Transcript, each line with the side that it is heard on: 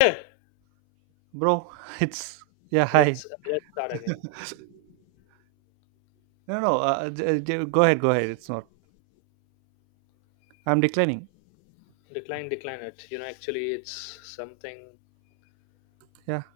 right: Bro, it's... yeah, hi.
left: let's let's start again.
right: No, no, go ahead, go ahead, it's not, I'm declining.
left: Decline it. Actually, it's something.
right: Yeah.